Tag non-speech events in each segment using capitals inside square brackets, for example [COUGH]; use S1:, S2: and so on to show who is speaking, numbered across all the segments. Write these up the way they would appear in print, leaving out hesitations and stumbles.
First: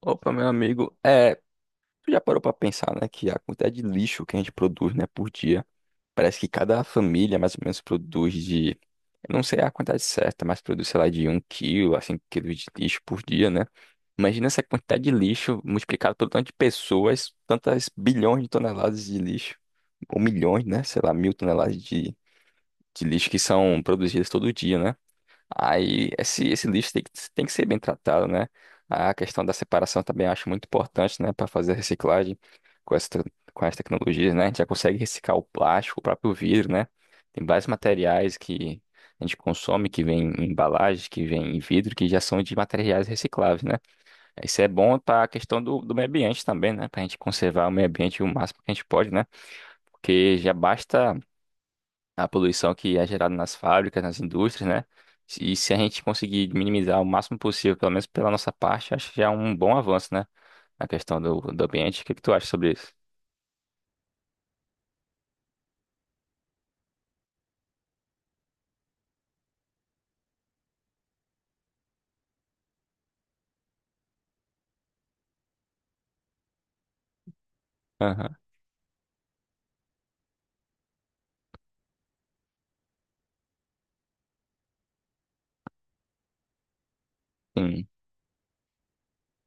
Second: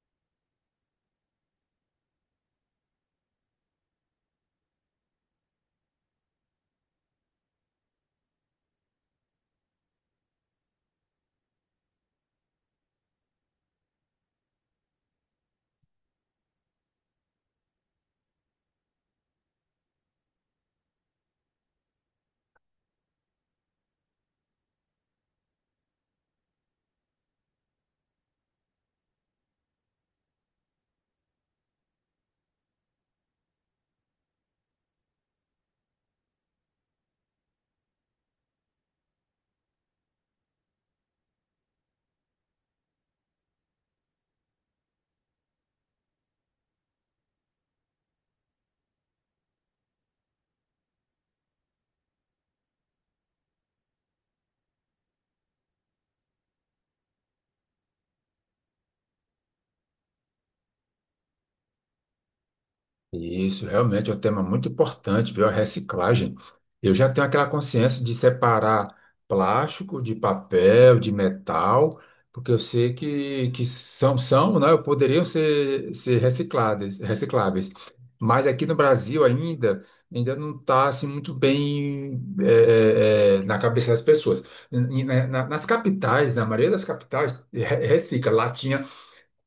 S1: Opa, meu amigo, tu já parou pra pensar, né, que a quantidade de lixo que a gente produz, né, por dia, parece que cada família mais ou menos eu não sei a quantidade certa, mas produz, sei lá, de um quilo a 5 quilos de lixo por dia, né? Imagina essa quantidade de lixo multiplicado pelo tanto de pessoas, tantas bilhões de toneladas de lixo, ou milhões, né, sei lá, mil de lixo que são produzidas todo dia, né? Aí esse lixo tem que ser bem tratado, né? A questão da separação também eu acho muito importante, né, para fazer a reciclagem com as tecnologias, né? A gente já consegue reciclar o plástico, o próprio vidro, né? Tem vários materiais que a gente consome, que vem em embalagem, que vem em vidro, que já são de materiais recicláveis, né? Isso é bom para a questão do meio ambiente também, né? Para a gente conservar o meio ambiente o máximo que a gente pode, né? Porque já basta a poluição que é gerada nas fábricas, nas indústrias, né? E se a gente conseguir minimizar o máximo possível, pelo menos pela nossa parte, acho que já é um bom avanço, né? Na questão do ambiente. O que que tu acha sobre isso?
S2: Isso, realmente é um tema muito importante, viu? A reciclagem. Eu já tenho aquela consciência de separar plástico de papel, de metal, porque eu sei que são, né? Poderiam ser, ser recicladas, recicláveis.
S1: Aham.
S2: Mas aqui no Brasil ainda, ainda não está assim, muito bem na cabeça das pessoas. E nas capitais, na maioria das capitais,
S1: Sim.
S2: recicla latinha.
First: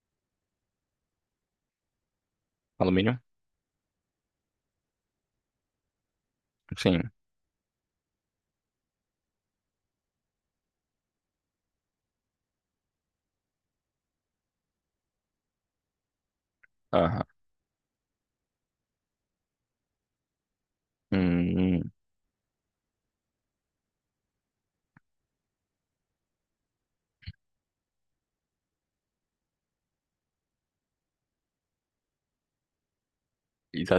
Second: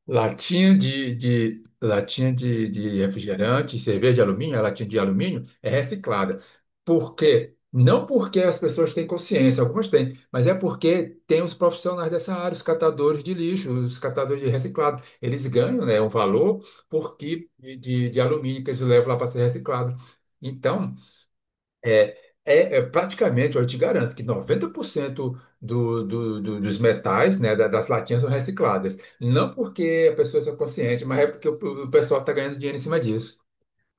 S2: Latinha de
S1: Alumínio?
S2: refrigerante, cerveja de alumínio, a latinha de alumínio é reciclada.
S1: Sim.
S2: Por quê? Não porque as pessoas têm consciência, algumas têm, mas é porque tem os profissionais dessa área, os catadores de lixo, os catadores de reciclado. Eles ganham, né, um valor por
S1: Aham.
S2: quilo de alumínio que eles levam lá para ser reciclado. Então,
S1: Hum,
S2: é, é praticamente, eu te garanto que 90% dos metais, né, das latinhas são recicladas. Não porque a pessoa é consciente, mas é porque o pessoal está ganhando dinheiro em cima disso.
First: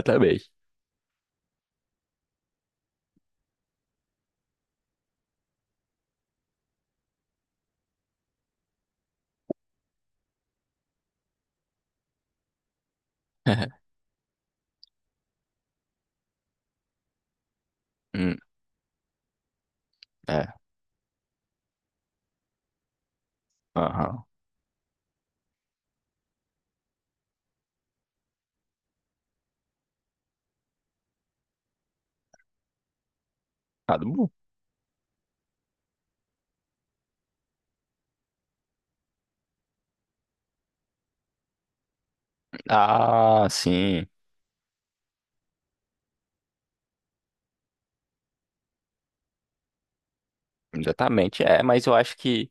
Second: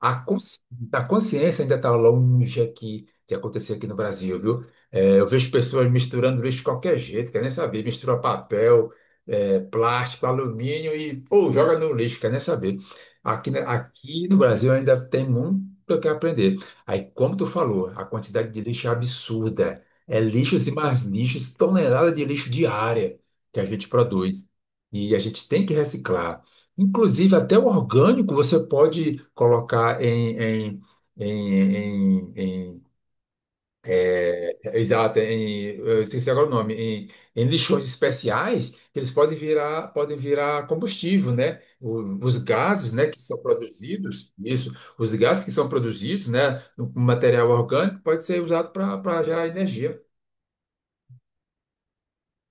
S2: A, consci- a consciência ainda está longe aqui de acontecer aqui no Brasil, viu? É, eu vejo pessoas misturando lixo de qualquer jeito, quer nem saber, mistura papel, plástico, alumínio e, pô, joga no lixo, quer nem saber. Aqui,
S1: [LAUGHS]
S2: aqui no Brasil ainda tem muito o que aprender. Aí, como tu falou, a
S1: Hum,
S2: quantidade de lixo é absurda. É
S1: é.
S2: lixos e mais lixos, tonelada de lixo diária que a gente
S1: Aham.
S2: produz. E a gente tem que reciclar. Inclusive, até o orgânico você pode colocar em, em, em-
S1: Tá bom.
S2: exato, eu esqueci agora o nome, em, em lixões especiais, que eles podem virar combustível, né? Os gases, né, que são
S1: Ah, sim.
S2: produzidos, isso, os gases que são produzidos, né, no material orgânico pode ser usado para gerar energia.
S1: Exatamente. É, mas eu acho que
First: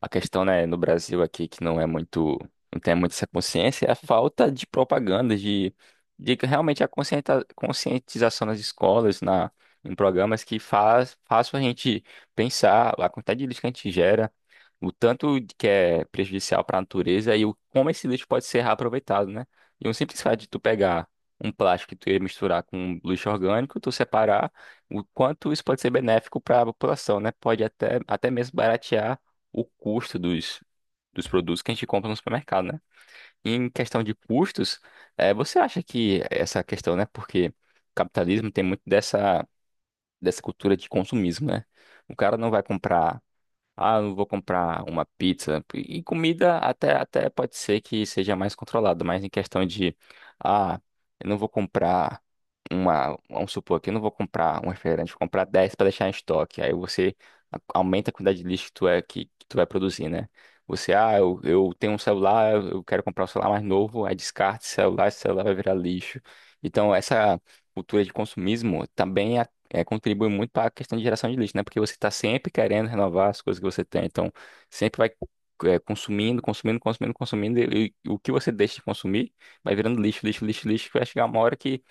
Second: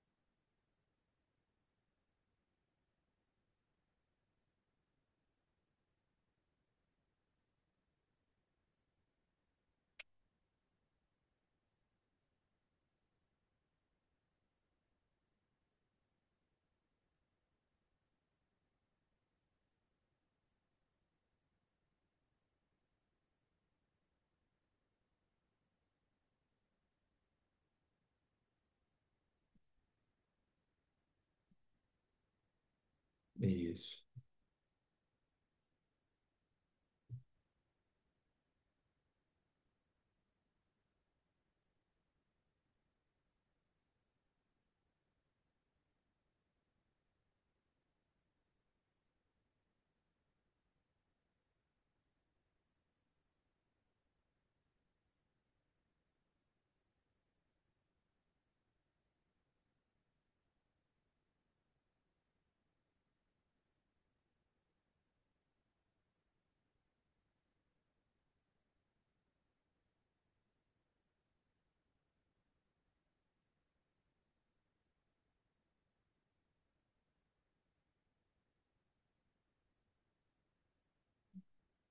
S1: a questão, né, no Brasil aqui que não é muito, não tem muito essa consciência, é a falta de propaganda, de que realmente a conscientização nas escolas, na, em programas que façam a gente pensar a quantidade de lixo que a gente gera, o tanto de que é prejudicial para a natureza e o, como esse lixo pode ser reaproveitado, né? E um simples fato de tu pegar um plástico que tu ia misturar com um lixo orgânico, tu separar, o quanto isso pode ser benéfico para a população, né? Pode até mesmo baratear o custo dos produtos que a gente compra no supermercado, né? E em questão
S2: Isso,
S1: de custos, você acha que essa questão, né? Porque o capitalismo tem muito dessa cultura de consumismo, né? O cara não vai comprar, ah, eu não vou comprar uma pizza. E comida até pode ser que seja mais controlada, mas em questão de, ah, eu não vou comprar uma, vamos supor que eu não vou comprar um refrigerante, vou comprar 10 para deixar em estoque. Aí você aumenta a quantidade de lixo que que tu vai produzir, né? Você, ah, eu tenho um celular, eu quero comprar um celular mais novo, aí descarta esse celular vai virar lixo. Então, essa cultura de consumismo também contribui muito para a questão de geração de lixo, né? Porque você está sempre querendo renovar as coisas que você tem. Então, sempre vai consumindo, consumindo, consumindo, consumindo, e o que você deixa de consumir vai virando lixo, lixo, lixo, lixo, que vai chegar uma hora que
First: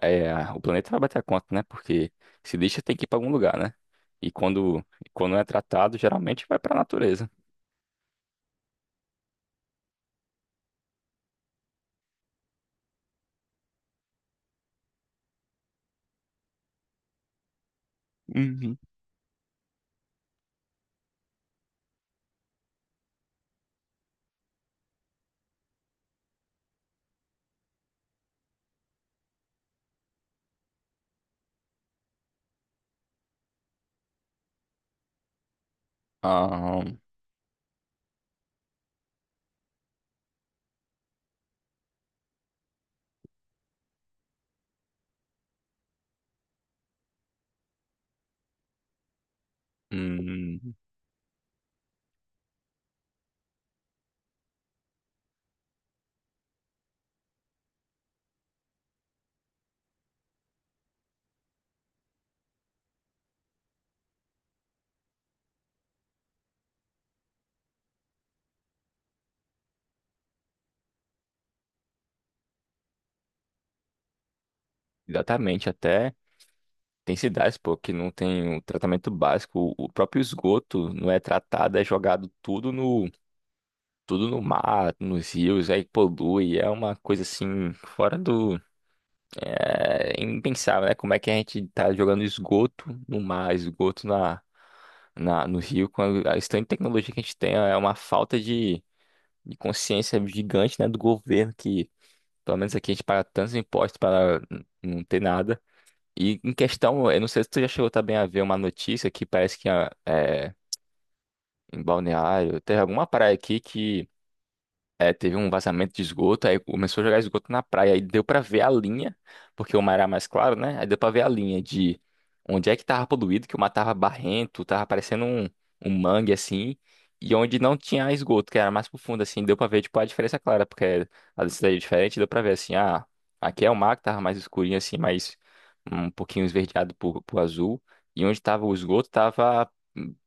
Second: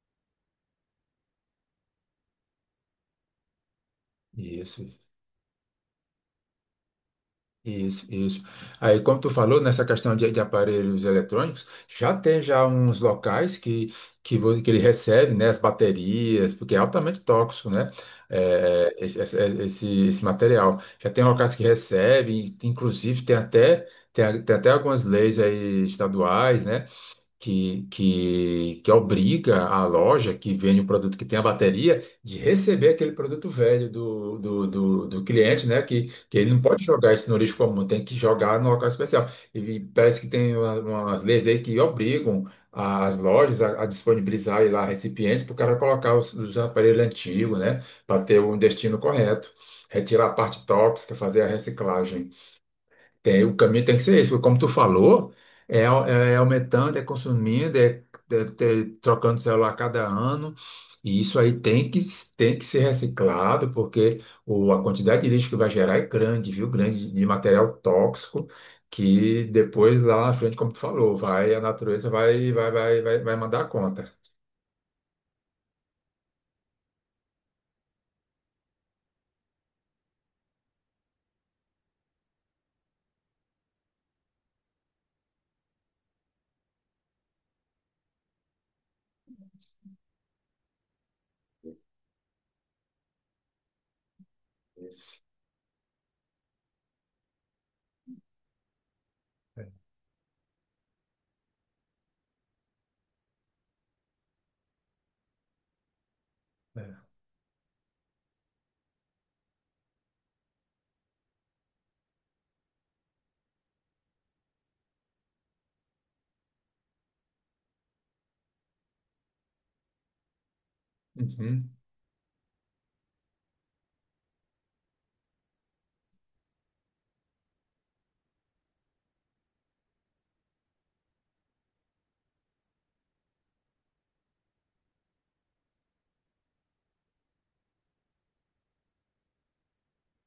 S1: é, o planeta vai bater a conta, né? Porque se lixo tem que ir para algum lugar, né? E quando,
S2: isso.
S1: e quando é tratado, geralmente vai para a natureza.
S2: Isso, isso. Aí, como tu falou, nessa questão de aparelhos eletrônicos, já tem já uns locais que ele recebe, né, as baterias, porque é altamente tóxico, né,
S1: Uhum.
S2: esse material. Já tem locais que recebem, inclusive tem até, tem, tem até algumas leis aí estaduais, né, que obriga a loja que vende o produto que tem a bateria de receber aquele produto velho do cliente, né? Que ele não
S1: Ah,
S2: pode jogar isso no lixo comum, tem que jogar no local especial. E parece que tem umas leis aí que obrigam as lojas a disponibilizar aí lá recipientes para o cara colocar os aparelhos antigos, né? Para ter um destino correto. Retirar a parte
S1: hum,
S2: tóxica, fazer a reciclagem. Tem, o caminho tem que ser esse, porque como tu falou, é, é aumentando, é consumindo, é trocando celular a cada ano, e isso aí tem que, tem que ser reciclado, porque a quantidade de lixo que vai gerar é grande, viu? Grande de material tóxico, que depois lá na frente, como tu falou, vai, a natureza vai mandar a conta.
S1: exatamente, até tem cidades, pô, que não tem o tratamento básico. O próprio esgoto não é tratado, é jogado tudo no mar, nos rios, aí polui. É uma coisa assim, fora do. É impensável, né? Como é que a gente tá jogando esgoto no mar,
S2: Isso.
S1: no rio, com a estante de tecnologia que a gente tem, é uma falta de
S2: É,
S1: consciência gigante, né, do governo, que pelo menos aqui a gente paga tantos impostos para não ter nada. E em questão,
S2: é.
S1: eu não sei se tu já chegou também a ver uma notícia que parece que ah, é, em Balneário, teve alguma praia aqui é, teve um vazamento de esgoto, aí começou a jogar esgoto na praia, aí deu pra ver a linha, porque o mar era mais claro, né? Aí deu pra ver a linha
S2: Uhum.
S1: de onde é que tava poluído, que o mar tava barrento, tava parecendo um, um mangue assim, e onde não tinha esgoto, que era mais profundo assim, deu pra ver tipo a diferença clara, porque a densidade é diferente, deu pra ver assim, ah, aqui é o mar que tava mais escurinho assim, mais um pouquinho esverdeado pro azul, e onde tava o esgoto tava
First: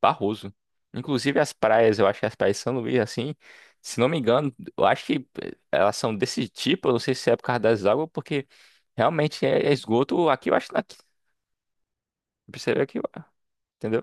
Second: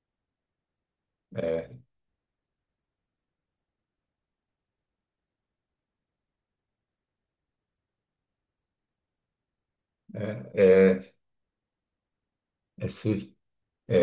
S1: barroso. Inclusive as
S2: É,
S1: praias, eu acho que as praias de São Luís assim, se não me engano, eu acho que elas são desse tipo, eu não sei se é por causa das águas, porque realmente é esgoto aqui, eu acho que aqui.
S2: é,
S1: Percebeu
S2: é.
S1: aqui, ó, entendeu?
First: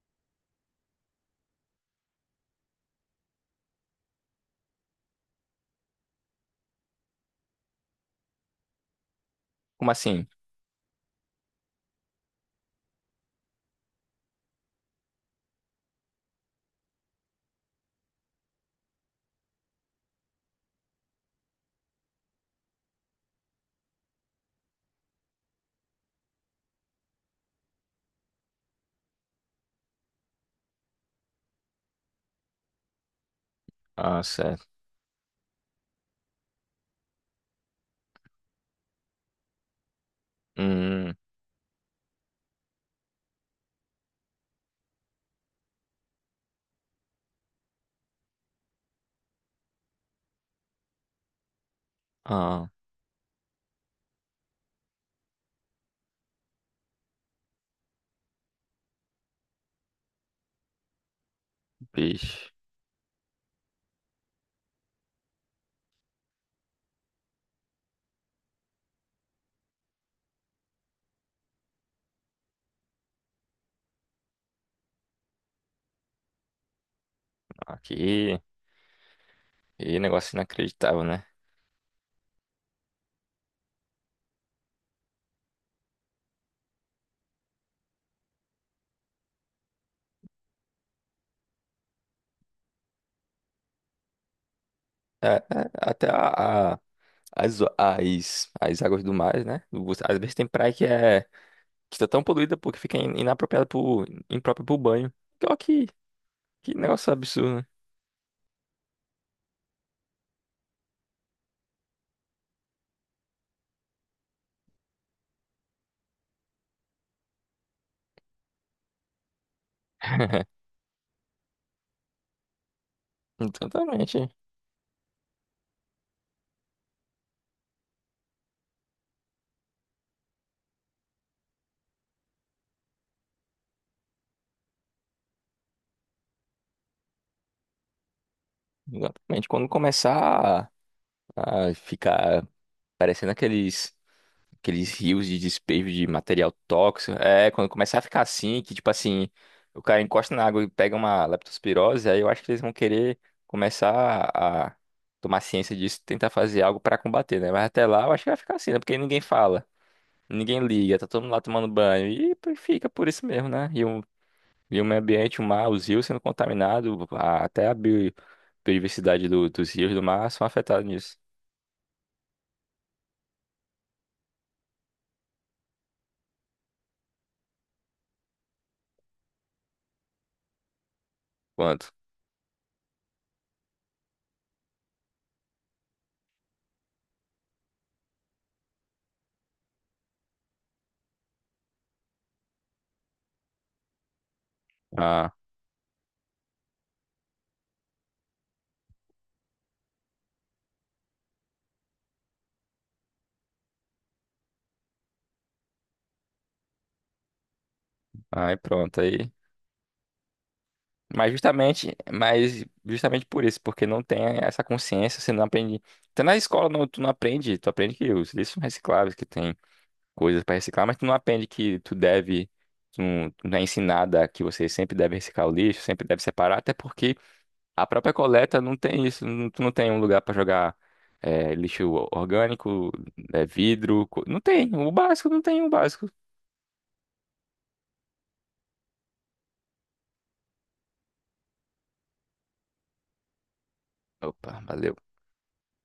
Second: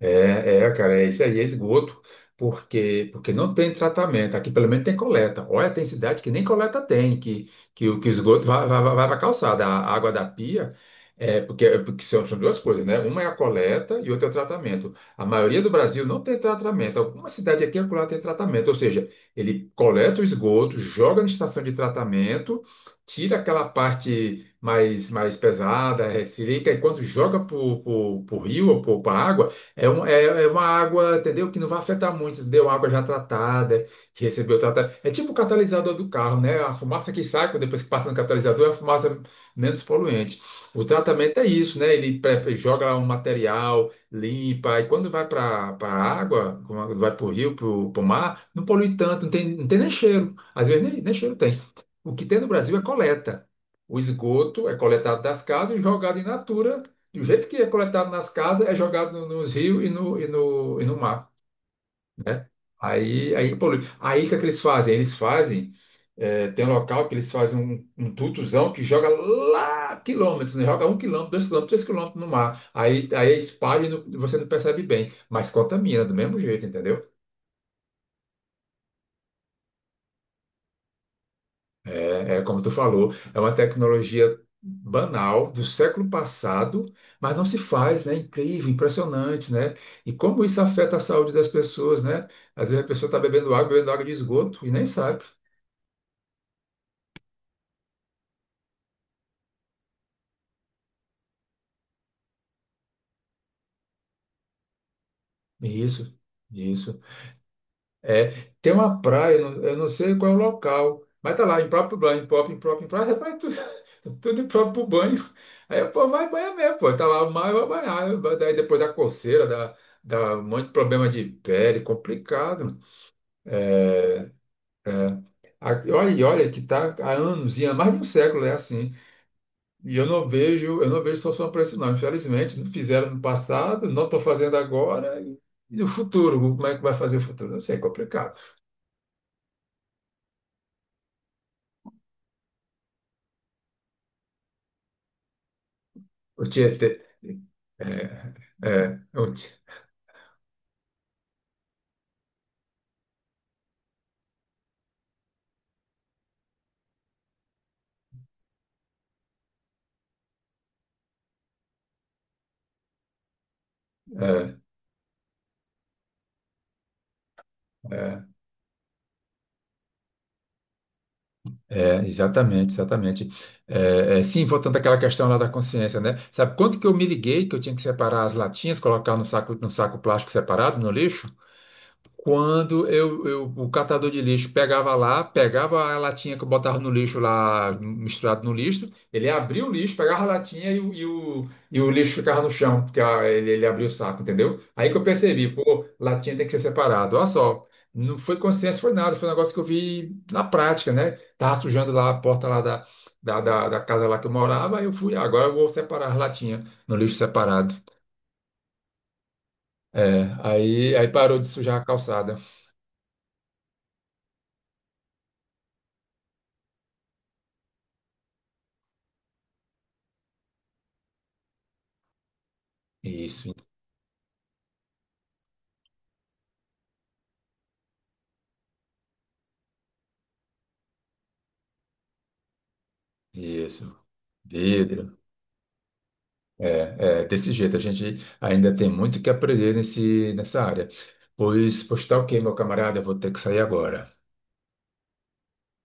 S2: É, é, cara, é isso aí, é esgoto, porque não tem tratamento. Aqui pelo menos tem coleta. Olha, tem cidade que nem coleta tem, o que o esgoto vai, vai para a calçada.
S1: Como
S2: A água da
S1: assim?
S2: pia, é, porque são, são duas coisas, né? Uma é a coleta e outra é o tratamento. A maioria do Brasil não tem tratamento. Alguma cidade aqui e acolá tem tratamento, ou seja, ele coleta o esgoto, joga na estação de tratamento, tira aquela parte mais, mais pesada, resseca, e quando joga para o rio ou para a água. É, é uma água, entendeu? Que não vai afetar muito, entendeu? Água já tratada,
S1: Ah,
S2: que recebeu
S1: certo.
S2: tratamento. É tipo o catalisador do carro, né? A fumaça que sai depois que passa no catalisador é a fumaça menos poluente. O
S1: Hum,
S2: tratamento é isso, né? Ele joga lá um material, limpa, e quando vai para a água, quando vai para o rio, para o mar, não polui tanto, não tem, não tem nem cheiro. Às vezes nem, nem cheiro tem. O que tem no
S1: ah,
S2: Brasil é coleta. O esgoto é coletado das casas e jogado em natura do jeito que é coletado nas casas, é jogado nos rios e no mar.
S1: bicho.
S2: Aí, aí, polui. Aí, o que é que eles fazem? Eles fazem, é, tem um local que eles fazem um tutuzão que joga lá quilômetros, né? Joga um quilômetro, dois quilômetros, três quilômetros no mar. Aí, aí é espalha e você não percebe bem, mas contamina do mesmo jeito, entendeu?
S1: Aqui. E negócio inacreditável, né?
S2: É como tu falou, é uma tecnologia banal do século passado, mas não se faz, né? Incrível, impressionante, né? E como isso afeta a saúde das pessoas, né? Às vezes a pessoa está bebendo água de esgoto e nem sabe.
S1: É, é, até as águas do mar, né? Você, às vezes tem praia que é que tá tão poluída porque fica inapropriada pro, imprópria pro banho. Então,
S2: Isso,
S1: que
S2: isso.
S1: negócio absurdo, né?
S2: É, tem uma praia, eu não sei qual é o local, mas tá lá, impróprio banho, impróprio, impróprio, impróprio, rapaz, tudo, [LAUGHS] tudo impróprio pro banho. Aí, pô, vai banhar mesmo, pô, tá lá o mar, vai banhar. Daí depois da coceira, dá, dá um
S1: [LAUGHS]
S2: monte de problema de pele, complicado.
S1: Totalmente.
S2: É, é. E olha, e olha que está há anos, e há mais de um século é assim. E eu não vejo solução para isso, não. Infelizmente, não fizeram no passado, não estou fazendo agora. E no futuro, como é que vai fazer o futuro? Não sei, é complicado.
S1: Exatamente. Quando começar. Ah, fica parecendo aqueles rios de despejo de
S2: O
S1: material
S2: Tietê,
S1: tóxico. É, quando começar a ficar assim, que tipo
S2: é,
S1: assim, o cara encosta na água e pega uma leptospirose, aí eu acho que eles vão querer começar a tomar ciência disso, tentar fazer algo pra combater, né? Mas até lá eu acho que vai ficar assim, né? Porque ninguém fala, ninguém liga, tá todo mundo lá tomando banho e fica por isso mesmo, né?
S2: é,
S1: E o meio ambiente, o mar, os rios sendo contaminados, até a
S2: é,
S1: biodiversidade dos rios do mar são afetados nisso.
S2: exatamente, exatamente. É, é, sim, voltando àquela questão lá da consciência, né? Sabe quanto que eu me liguei que eu tinha que separar as latinhas, colocar no saco, no saco plástico separado, no lixo?
S1: Quanto?
S2: Quando o catador de lixo pegava lá, pegava a latinha que eu botava no lixo lá, misturado no lixo, ele abria o lixo, pegava a latinha e o e o lixo ficava no chão, porque ah, ele abria o saco, entendeu? Aí que eu percebi, pô, latinha tem que ser separado. Olha só, não foi consciência, foi nada, foi um negócio que eu vi na prática, né? Tava sujando lá a porta lá da casa lá que eu morava, aí eu fui, "Ah, agora eu vou separar as latinhas no lixo separado."
S1: Aí pronto, aí.
S2: É, aí parou de sujar a calçada.
S1: Mas justamente por isso, porque não tem essa consciência, você não aprende. Até na escola não, tu não aprende, tu aprende que os lixos são recicláveis, que tem coisas para reciclar, mas tu não aprende que tu deve, tu
S2: Isso,
S1: não é ensinada que você sempre deve reciclar o lixo, sempre deve separar, até porque a própria coleta não tem isso, tu não tem um lugar para jogar lixo orgânico,
S2: isso.
S1: vidro, não tem, o
S2: Vidro,
S1: básico não tem o básico.
S2: é, é, desse jeito, a gente ainda tem muito que aprender nessa área. Pois, pois tá ok, meu camarada, eu vou ter que sair agora.
S1: Opa, valeu.